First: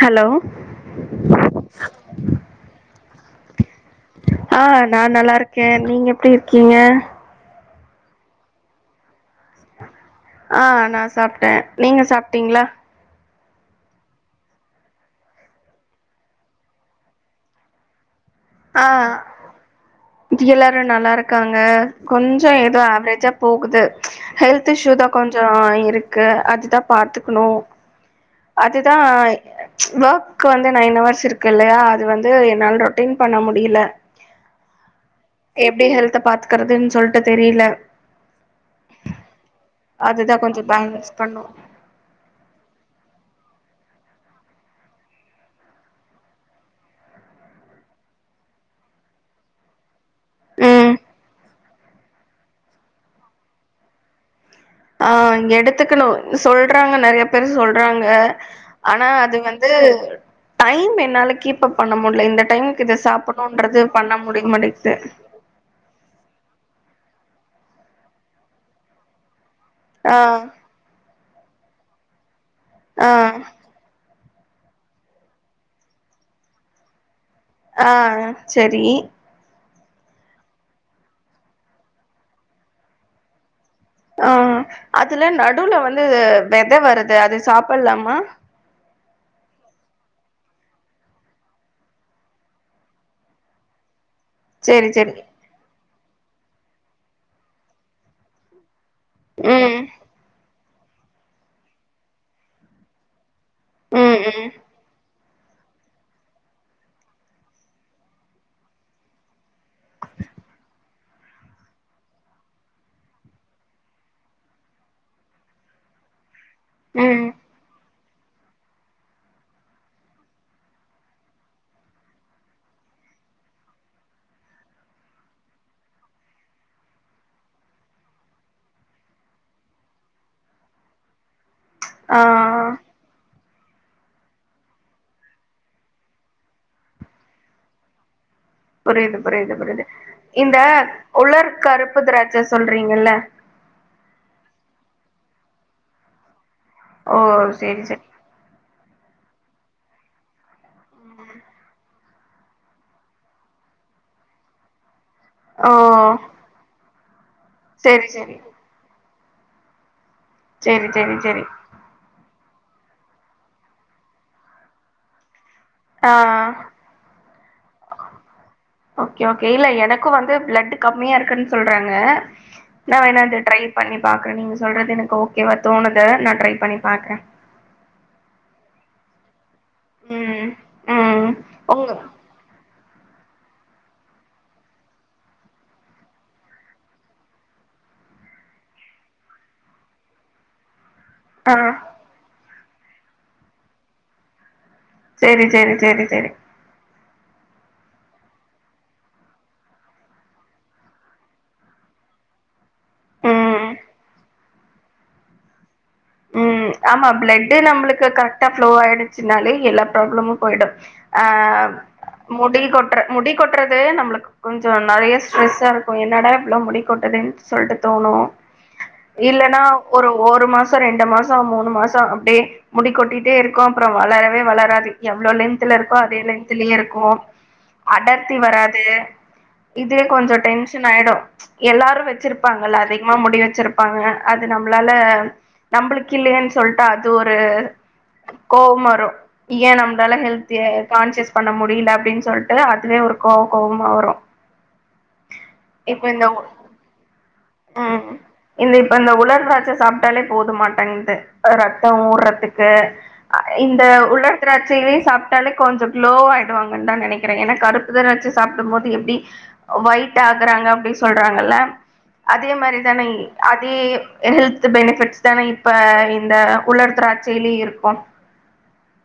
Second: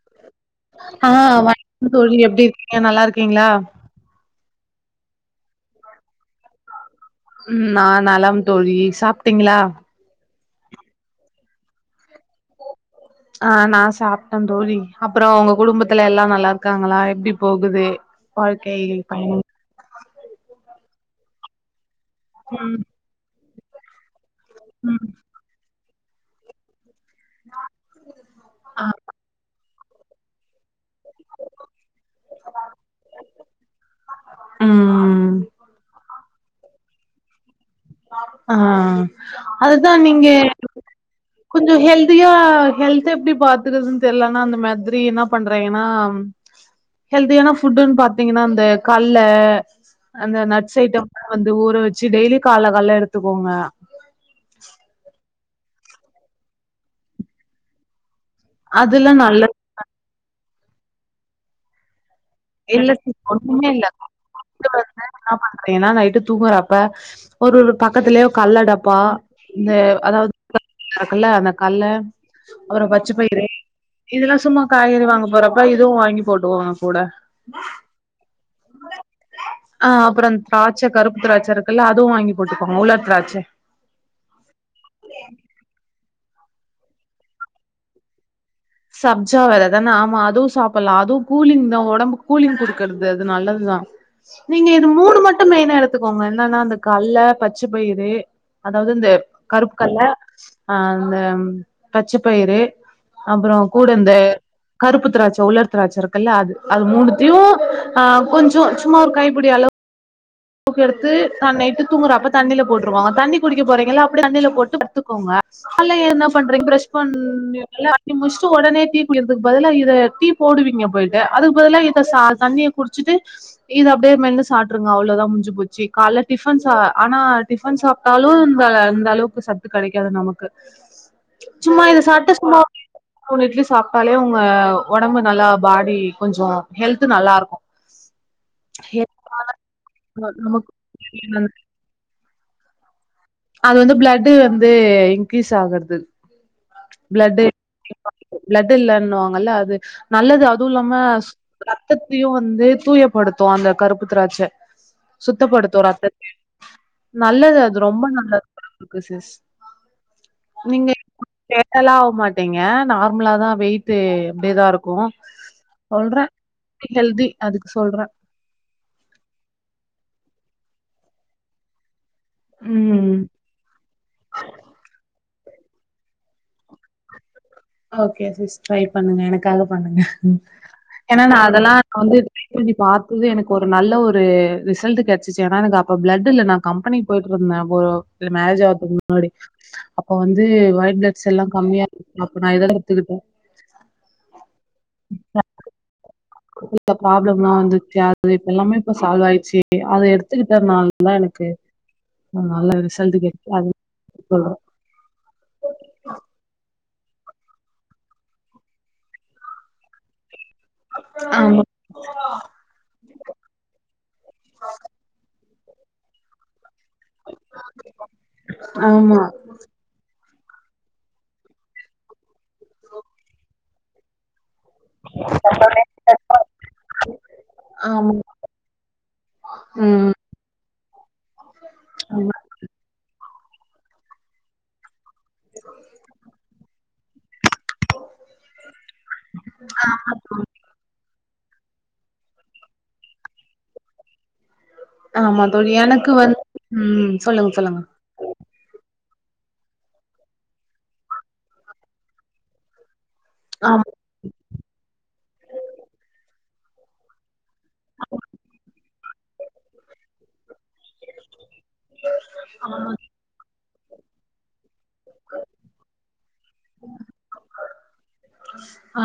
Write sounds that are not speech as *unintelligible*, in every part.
Hello ஆ வந் தோழி எப்பிடி இருக்கீங்க நல்லா இருக் க்கீங்களா ஆ நா நல்லா இருக்கே நீங்க எப்பிடி இருக்கீங்க ம் நா நலம் தோழி சாப்ட்டீங்களா ஆ நா சாப்ட்டே நீங்க சாப்ட்டீங்களா ஆ நா சாப்ட்டே தோழி அப்புறோ உங்க குடும்பத்துல எல்லா நல்லா இருக்காங்களா எப்பிடி போகுது வாழ்க்கை பயணம் ர்ரு நல்லா இருக்காங்க கொஞ்சோ ம் ஏதோ ஆவரேஜா போகுது ஹெல்த் இஷ்யூ தா ம் கொஞ்சோ இருக் க்கு அது தா பாத்துக்கணு ஆ அதுதா வொர்க்கு வந்து நைன் அவர்ஸ் இருக்கு இல்லையா அது வந்து என்னால ரொட்டின் பண்ண முடியல ம் எப்பிடி ஹெல்த்த பாத் க்கிறதுன் சொல்ட்டு தெரியல ஆ அதுதா நீங்க அதுதான் கொஞ்சம் பேலன்ஸ் பண்ணும் குஞ்சோ ஹெல்தியா ஹெல்த் த்த எப்பிடி பாத்துக்குதுரன்னு தெரியலனா ஆனா அந்த மாதிரி என்ன பண்றீங்கன்னா ஹெல்தியான ஃபுட்டுன் பாத்தீங்கன்னா அந்த கல்ல அந்த நட்ஸ் ம் ஐட்டம் வந்து ஊற வச்சி டெய்லி கால கால எடுத்துக்கோங்க ஆ இங்க எடுத்துக்கன்னு சொல்றாங்க நெறைய பேரு சொல்றாங்க ஆனா அதெல்லா அது நல்ல வந்து டைம் என்னால கீப் அப் பண்ண முடில இந்த டைமுக்கு இல்ல இத ஒண்ணுமே சாப்புட்ணுன்றது இல்ல பண்ண முடிய மாட்டேங்குது என்ன பண்றேன்னா நைட்டு தூங்குறப்ப ஒரு ஒரு பக்கத்துலயே கல்லடப்பா இந்த ஆ அதாது *unintelligible* இருக்குல கல்ல அப்புறோ ஆ பச்சபயிரு இதெல்லா சும்மா காய்கறி வாங்க போறப்ப இதுவு வாங்கி போட்டுவோ கூட ஆ சேரி அ அப்றோ திராட்ச கருப்பு திராட்ச இருக்குல்ல அதுவு வாங்கி போட்டுகோங்க உலர் திராட்ச ஆ அதுல நடுல வந்து வெத வருது அத சாப்பிட்லாமா சப்ஜா வெத தானே ஆமா அதுவு சாப்பிட்லா அதுவு கூலிங் தா உடம்புக்கு கூலிங் குடுக்கற்து அது நல்லதுதா நீங்க சேரி இது சேரி மூணு மட்டு மெயினா எடுத்த த்துக்கோங்க என்னன்னா அந்த கல்ல பச்ச பயிரு அதாவது இந்த கருப்பு ம் கல்ல அ அந்த பச்ச பயிறு அப்பறோ கூடந்த ம் ம் கருப்பு திராட்ச உலர் திராச்சருக்குல்ல அது அது மூனுத்தையு ஆ கொஞ்சோ சும்மா ஒரு கைபிடி அளவு பூக்கு எடுத்து நைட்டு தூங்குறப்ப தண்ணில போட்ருவொ தண்ணி குடிக்க போறீங்கள்ள அப்படிய தண்ணில போட்டு கத்துக்கோங்க கால்ல எழ்ந்தா பண்றேங் ஃப்ரெஷ் பன் ம் ரெ *unintelligible* நீ முடிச்சுட்டு உடனே டீ குடிக்றதுக்கு பதிலா இத டீ போடுவீங்க போயிட்டு அதுக்கு பதிலாக இத தண்ணிய குடிச்சிட்டு இத அப்டியே மென்னு சாப்ட்ருங்க அவ்ளோதா முடிஞ்சு போச்சி கால்ல டிஃபன் சா ஆனா டிஃபன் சாப்ட்டாலு அந்த அளவுக்கு சத்து கெடைக்காது நமக்கு சும்மா இத ஆ சாப்டு சும்மா ஒரு இட்லீ சாப்ட்டாலே உங்க ஒடம்பு நல்லா பாடி கொஞ்சோ ஹெல்து நல்லா இருக்கு புரியுது புரியுது புரியுது இந்த நமக்கு உலர் கருப்பு திராட்ச சொ ல்றீங்கல்ல அது வந்து பிளட் வந்து இன்கிரீஸ் ஆகுறது ஓ ப்ளட்டு சேரி சேரி *inaudible* ப்ளட் இல்லன்ன லுவாங்கல்ல அது நல்லது அதுவு இல்லாம ரத்தத்தையு வந்து தூயப்படுத்து அந்த கருப்பு திராட்ச சுத்தப்படுத்து ஓ ரத்தத்தயு நல்லது அது ரொம்ப சேரி நல் சேரி க்குசிஸ் சேரி நீங்க *inaudible* சேரி சேரி கேட்டலாவ் மட் ப்பீங்க நார்மலா தா வெயிட் இப்டியேதா இருக்கு ஆ சொல்றே ஹெல்தி அதுக்கு சொல்றே ஓகே ஓகே இல்ல எனக்கு வந்து பிளட் கம்மியா இருக்குன்னு சொல்றாங்க நா ம் வேணா அது ட்ரை பண்ணி பாக்குறே நீங்க சொல்றது எனக்கு ஓ கேவா தோணுது நா ட்ரை பண்ணி பாக்குறே ஓகே சிஸ் ட்ரை பண்ணுங்க எனக்கு காக பண்ணுங்க ம் ம் எனனா அதெல்லா உங்க வந்து ட்ரை பண்ணி பாத் இது எனக்கு ஒரு நல்ல ஒரு ரிசல்ட் கிடைச்சச்சு ஏன எனக்கு அப்ப பிளட் இல்ல நா கம்பெனிக்கு போயிட்டு இருந்தே மேரேஜ் ஆதுக்கு முன்னாடி அப்ப வந்து வைட் பிள செல்லா ஆ கம்மியா இரு நா இதா கத்துக்கிட்டே சேரி சேரி சேரி சேரி இந்த பராப்ளம்ல்லா வந்துச்சு அது இப்ப எல்லாமே இப்ப சால்வ் ஆயிச்சு அத எடுத்துக்கிட்டனால தா எனக்கு நல்லா இரு சந்திக அது ம் *unintelligible* ம் ஆமா பிளட்டு் நம்மளுக்கு கரெக்டா ஃப்ளோ ஆயிடுச்சுனாலே எல்லா ப்ராப்ளமு போயிடு அ ஆமா, முடி கொட்டுற முடி கொட்டுறது நம்மளுக்கு கொஞ்சோ நிறைய ஸ்ட்ரெஸ் இப்தா இருக்கு என்னடா இப்லா முடி கொட்டுதேன்னு சொல்ட்டு தோணு ஆமா, இல்லன்னா ஒரு ஓரு மாஸ் சோ ரெண்டு மாசோ மூணு மாசோ அப்டியே முடிக்கொட்டிட்டே இருக்கு அப்புறோ வளரவே வளர *unintelligible* எவ்ளோ லென்த்ல இருக்கோ அதே லென்த்ல இருக்கு ஆமா. அடர்த்தி வராது இதே ம். கொஞ்சோ டென்ஷன் ஆயிடு எல்லாரு ஆமா, வச்சிருப்பாங்க அதிகமா முடி வச்ச வச்சிருப்பாங்க அது நம்மளால நம்மளுக்கு இல்லையன்னு சொல்லிட்டு அது ஒரு து கோவவரு ஏன் நம்மளால ஹெல்தியா கான்சியஸ் பண்ண முடில அப்படின்னு சொல்ட்டு அதுவே ஒரு கோவ கோவமா வரு ஆமா தோழி இப்ப எனக்கு வந் இந்த ம் சொல்லுங்க, சொல்லுங்க. ம் இந்த இப் இப்ப இந்த உலர் திராட்ச சாப்பிட்டாலே போதுமா டென்டு ரத்தோ ஊர்ரதுக்கு அ ஆமா. இந்த உள்ள திராட்சியிலை சாப்பிட்டாலே கொஞ்சோ க்லோ ஆயிச்சா வாங்குதா நெனைக்கிறே ஏன்னா கருப்பு திராட்ச சாப்பிடு போது எப்டி ஒயிட் ஆகுறாங்க அப்டின்னு சொல்றாங்கள்ல அதே மாரி தானே இ அது ஏ எஹ் இது பெனிஃபிட்ஸ் தான இப்ப இந்த உலர் திராட்சியிலயு இருக்கு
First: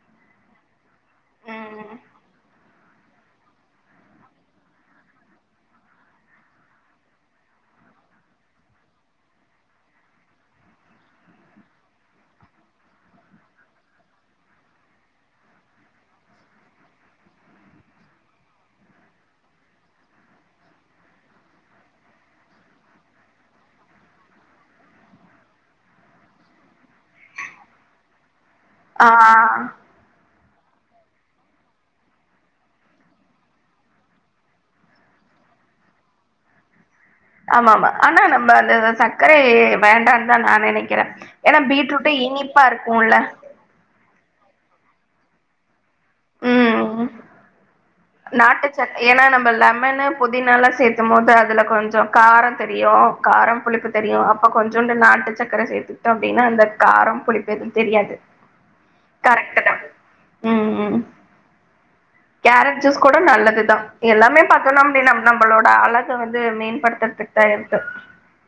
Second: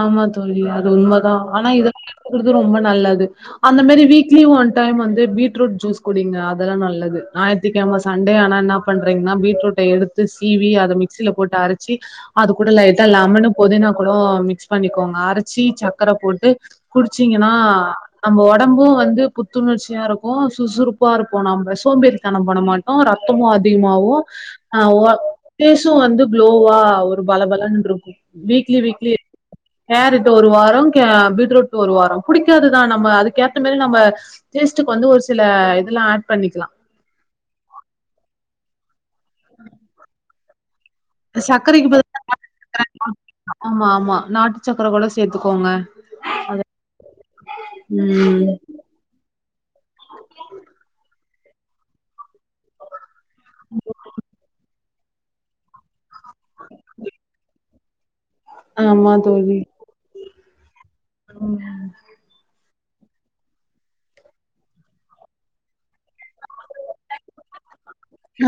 ஆமா தோழி அது உண்மதா ஆனா இத ம் எடுத் ரொம்ப நல்லது அந்த மாரி வீக்லி ஒன் டைம் வந்து பீட்ரூட் ஜூஸ் குடிங்க அதெல்லா நல்லது ஞாயித்துகெழம சன்டே ஆனா என்னா பண்றீங்கனா பீட்ரூ எடுத்து சீவி அத மிக்சில போட்டு அரச்சி அது கூட லைட்டா லெமெனு புதினா போட் அப்றோ மிக்ஸ் பண்ணிக்கோங்க அரச்சி சக்கர போட்டு குடிச்சீங்கன்னா நம்ம ஒடம்பு வந்து புத்துணர்ச்சியா இருக்கு சுறுசுறுப்பா இருப்போ நம்ம சோம்பேறித்தன பட மாட்டோ ரத்தமு அதிகமாகு ஆ பேஸு வந்து குளோவா ஒரு பலபலனு இருக்கு வீக்லி ஆ வீக்லி கேரட் ஒரு வாரோ பீட்ரூட் ஒரு வாரோ குடிக்குறதுதா நம்ம அதுக்கேத்த மாரி நம்ம டேஸ்ட்க்கு வந்து ஒரு சில இதெல்லா ஆட் பண்ணிக்கலா ஆமா ஆமா ஆனா நம்ம ச சக்கரே வேண்டா நா இன்னைக்கு இருக்கிறே ஏன்னா சக்கரைக்கு பீட்ரூட்டே பதிலா இனிப்பா இருக்கும்ல நாட்டுச்சக்கர கூட சேத்துக்கோங்க உம் ம் நாட்டுச்ச ஏன்னா நம்ம லெமனு புதினாலா சேர்த்தும் போது அது அதுல கொஞ்சோ காரோ தெரியு காரம் புளிப்புத்தெரியு அப்ப கொஞ்சம் நாட்டுச்சக்கர சேர்த்துக்கிட்டோம் அப்டின்னா அந்த காரம் புளிப்பெது தெரியாது ஆமாந்தோழி கரெக்ட் தா ம் ம் ஆமா கேரட் ஜூஸ் கூட நல்லதுதா எல்லாமே பாத்தோனும் அப்டி நம்ம நம்மளோட அழக வந்து மேன்படுத்துறதுக்கு தா இருக்கு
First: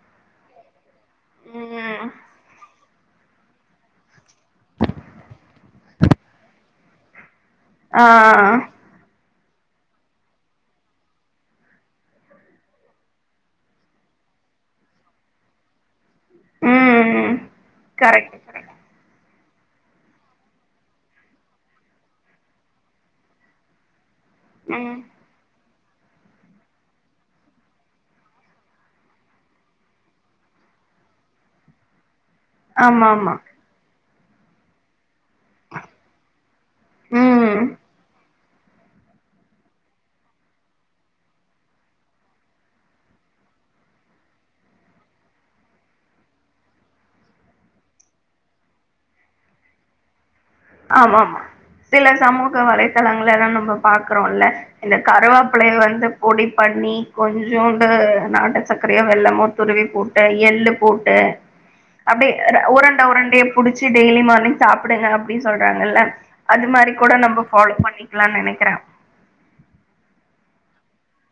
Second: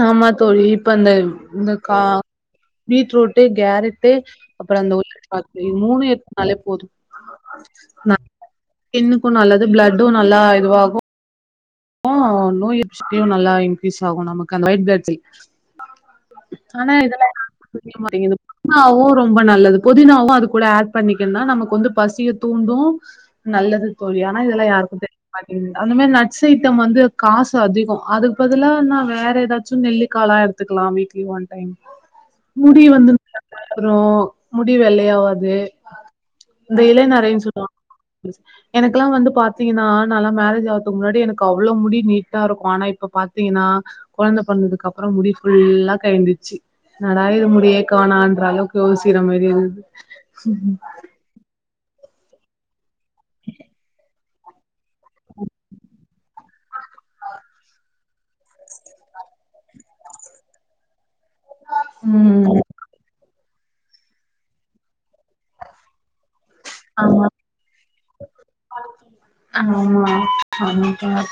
ஆமாத்தோழி இப்ப அந்த இந்த கா ம் பீட்ரூட் *unintelligible* கேரட்டு அப்ற அந்த *inaudible* மூனு இருந்தாலே போது ஆஆஆ க்கும் நல்லது ப்ளட்டு நல்லா இதுவாகு ஆ நோய் எதிர்ப்பு சக்தியு நல்லா இன்க்ரீஸ் ஆகு நமக்கு அந்த ஒய்ட் பிளட் செல் ஆனா ம் இதெல்லாம் *inaudible* கரெக்ட் கரெக்ட் ரொம்ப நல்லது புதினாவு அது கூட ஆட் பண்ணிக்கனா நமக்கு வந்து பசிய தூண்டு நல்லது தோழி ஆனா இதெல்லா ம் யாருக்கு தெரிய மாட்டேங்குது அந்த மாரி நா சை வந்து காசு அதிகோ அதுக்கு பதில நா வேற ஏதாச்சும் நெல்லிக்காலா எடுத்துக்கலாம் வீக்லீ ஒன் முடி ஆமா வந்து ஆமா *inaudible* அப்றோ முடி வெள்ளயாவாது இந்த இளநறைன்னு சொல்லுவா ம் எனக்கெல்லா வந்து பாத்தீங்கனா நாலா மேரேஜ் ஆறதுக்கு முன்னாடி எனக்கு அவ்ளோ முடி நீட்டா இருக்கு ஆனா இப்ப பாத்தீங்கனா கொழந்த பொறந்ததுக்கு அப்றோ முடி ஃபுல்லா கழிஞ்சுச்சு என்னடா இது முடியே காணோங்ராங்க யோசிக்ற மாரி இருது ச ஆமாமா. சில சமூக வலை தளங்களல்லா நம்ம பாக்கறோல்ல இந்த கருவாப்பிழைய வந்து பொடி பண்ணி கொஞ்சோண்டு நாட்டு சக்கரையோ வெள்ளமோ துருவி பூட்டு எள்ளு போட்டு அப்பிடி ம் உரண்ட உரண்டய புடிச்சி டெய்லி மார்னிங் சாப்புடுங்க அப்பிடி சொல்றாங்கல்ல அது மாரி கூட ஆமா நம்ம ஃபாலோ பண்ணிக்கலான்னு நெனைக்குறே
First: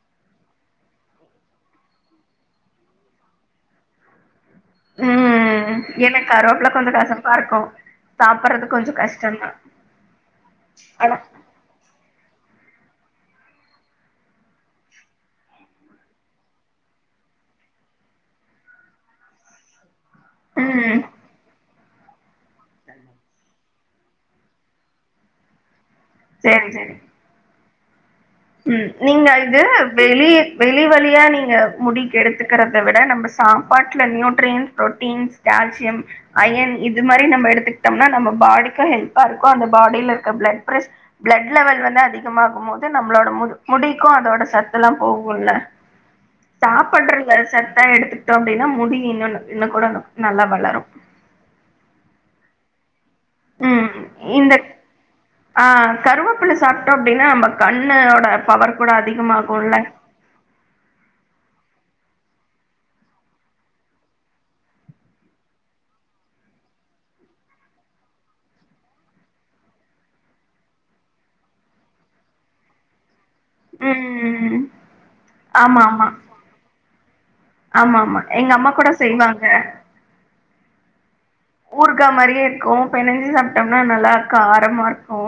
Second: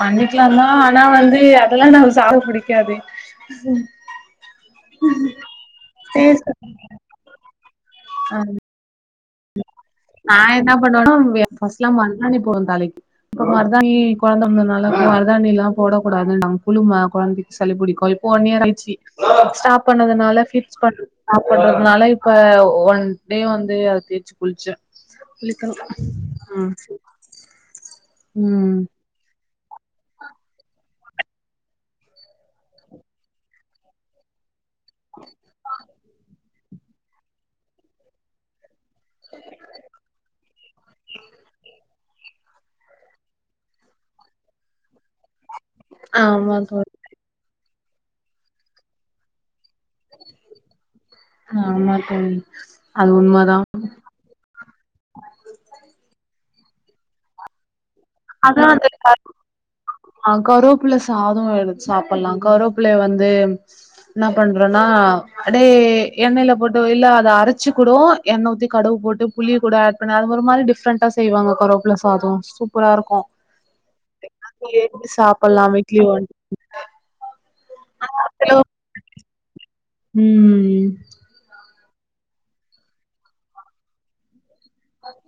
பண்ணிக்லாதா ஆனா வந்து அதெல்லா நமக் சாப்டபுடிக்காது ம் என்ன கருவேப்புல கொஞ்சோ காசப்பாருக்கு சாப்புறதுக் கொஞ்சோ வஷ் நா என்ன பண்ணுவேன்னா *unintelligible* பண் மருதாணி போ தாலைக்குப்போ மருதாணி கொழந்தனால மரதாணிளாம் போடக்க கூடாது நா புழு குழந்தைக்கு சளிபுடிக்கு இப்ப ஒன்இயர் ஆச்சி சாப் ப்பண்ணாதனால ம். *unintelligible* னாலப் ப்ப ஒன் டே வந் து அதீத் குளிச்சே குளிக்கணு சேரி ம் சேரி ம் நீங்க து வெளி வெளி வழியா நீங்க முடிக்கு எடுத்துக்கறத விட நம்ம சாப்பாட்டுல நியூட்ரியன் புரோட்டீன்ஸ் கால்சியம் அயன் இது மாரி நம்ம எடுத்துக்கிட்டம்னா நம்ம பாடி க்கா ஹெல்ப்பா இருக்கு அந்த பாடியில இருக்கிற பிளட்பிஷ பிளட் லெவல் வந்து அதி ஸ்லிம்மாக்கு போது நம்மளோட மு முடிக்கு அதோட சத்துலா போக்குள்ள ஆமா தோழி சாப்படறல சத் தா எடுத்துக்கிட்டோ அப்டின்னா முடி இன்னு ந இன்னு கூட நல்லா வளரு ஆமா தோழி அது உண்ம தா ஆ கருவேப்பிள சாப்பிட்டோ அப்பிடின்னா நம்ம கண் அதா அந்த க ஆ கருவேப்புல்ல சாதோ எடுத் சாப்பிட்லா கருவேப்பலைய வந்து என்ன பண்றோனா அடே எண்ணெயில போட்டு இல்ல அத அரைச்சு கூட எண்ண ஊத்தி கடுவு போட்டு புளி கூட ஆட் பண்ணி அது ஒரு மாரி டிஃப்ரெண்டா செய்வாங்க கருவோப்புல சாதோ சூப் புரா ம் ம் ம் இருக்கு சாப்பிட்லா ஆமா வீட்லி ஆமா ஒன் ஆமா ஆமா எங்க அம்மா கூட செய்வாங்க உ உ ஊர்கா மாரியே இருக்கு பெணஞ்சு சாப்ட்டோம்னா நல்லா இருக்கா ரமாருக்கு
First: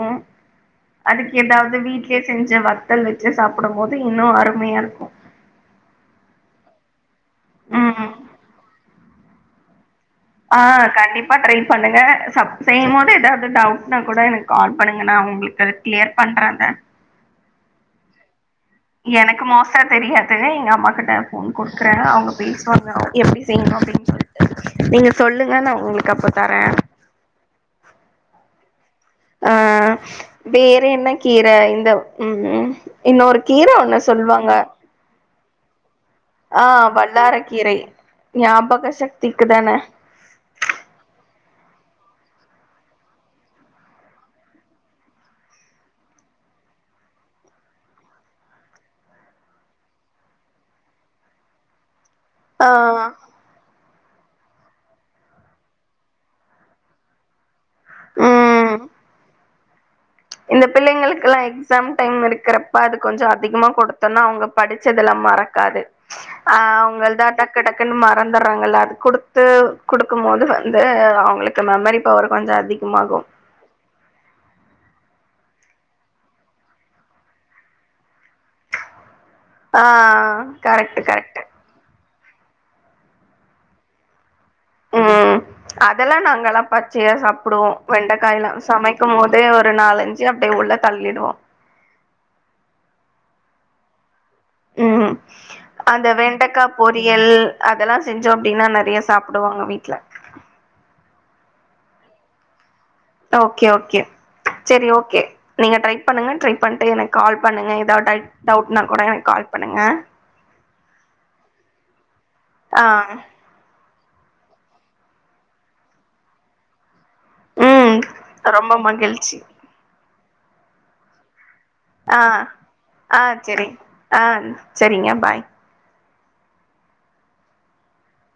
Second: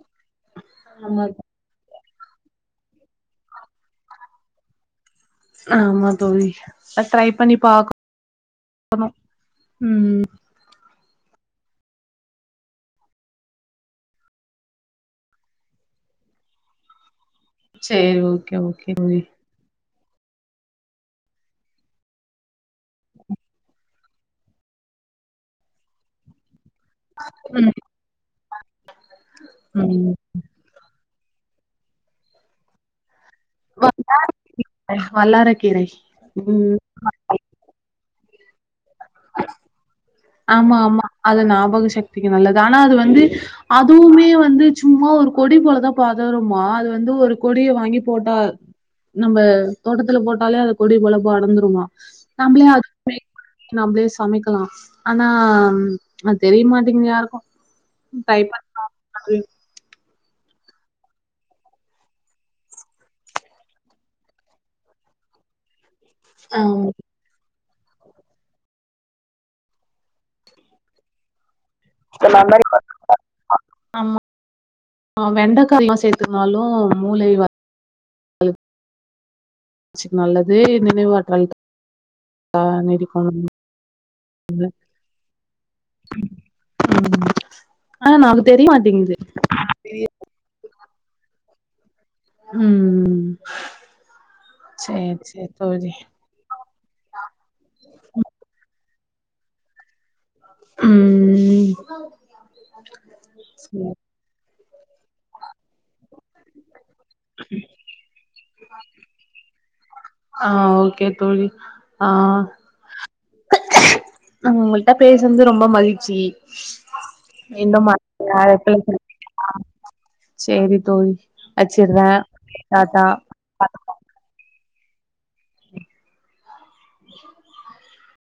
ஆமா அதுக்கு ஏதாவது வீட் லே செஞ்ச வத்தல் வச்சு சாப்பிடம்போது இன்னு அருமையா இருக்கு ஆமா தோழி அட்ரை பண்ணிப்பாக் ம் கனு ஆ கண்டிப் ப்பா ட்ரை பண்ணுங்க சப் சேம்மோட ஏதாவது டவுட்னா கூட எனக்கு கால் பண்ணுங்க நா உங்களுக்கு கிளியர் பண்றேத சேரி ஓக் கே ஓகே ஓழி பெருசா தெரியாது எங்க அம்மாக்கிட்ட ஃபோன் குடுக்குறே அவங்க பேசுவாங்க எப்டி செய்யணு அப்டின்னு சொல்லிட்டு நீங்க சொல்லுங்க நா உங்களுக்கு அப்றோ தரே உ ஆ வேற என்ன கீர இந்த உ உ இன்னொரு கீர ஒண்ணு சொல்லுவாங்க கீரை ஆ வல்லாரக்கீரை ஞாபகஸ் ஆமா ஆமா அது ஞாபக சக் சக்திக்கு நல்லது ஆனா அது வந்து அதுவுமே வந்து சும்மா ஒரு கொடி போலதா பதருமா அது வந்து ஒரு கொடிய வாங்கி போட்டா நம்ம தோட்டத்துல போட்டாலே அதை கொடி போல படர்ந்துருமா நம்ளே ஆ அது *inaudible* நம்ளே சமைக்கலா ஆனா தெரியமாட்டேங்கது யாருக்கு டைப் ம் பண்லாணு சொ *unintelligible* இந்த பிள்ளைங்களுக்கெல்லா எக்ஸாம் டைம் இருக்கிறப்ப அது கொஞ்சோ அதிகமா கொடுத்தோம்னா அவுங்க படிச்சதெல்லா மறக்காது அ ஆமா. உங்களதா அட்டக் கிடக்குன்னு மறந்துறாங்க அது குடுத்து குடுக்கும்போது வந்து அவுங்களுக்கு மெமரி பவர் இந்த தா கொஞ்ச மெமரி அதிகமாகு ஆ வெண்டைக்காய எல்லா சேர்த்துந்நாலு மூளை வளருது ஆ கரெக்ட்டு கரெக்ட்டு த நெரிக் குழம்பு உம் அதெல்லா நாங்கல்லா பச்சையா சாப்டுவோ ஆனா வெண்டக்காய நமக்கு எல்லா தெரிய சமைக்கு மாட்டேங்குது. போதே ஒரு நாலஞ்சு அப்டியே உள்ள தள்ளிடுவோ உம்ம்ம் உம் அந்த வெண்டக்கா பொரியல் அதெல்லா செஞ்சோம் அப்டின்னா நெறய சாப்டுவாங்க வீட்ல உம்ம்ம் ஓகே ஓகே செரி ஒகே நீங்க ட்ரை பண்ணுங்க ட்ரை பண்ணிட்டு எனக்கு கால் பண்ணுங்க எதாவது டவ்ட்டுன்னா கூட கால் பண்ணுங்க ஆ ஓகே தோழி ஆ ஆ உங்கள்ட்ட பேசுனது ரொம்ப மகிழ்ச்சி இன்னும் மா ம் ரொம்ப மகிழ்ச்சி *unintelligible* சேரி தோழி வச்சிர்றே ஆ டாட்டா ஆ சரி ஆ சரிங்க பாய் *unintelligible*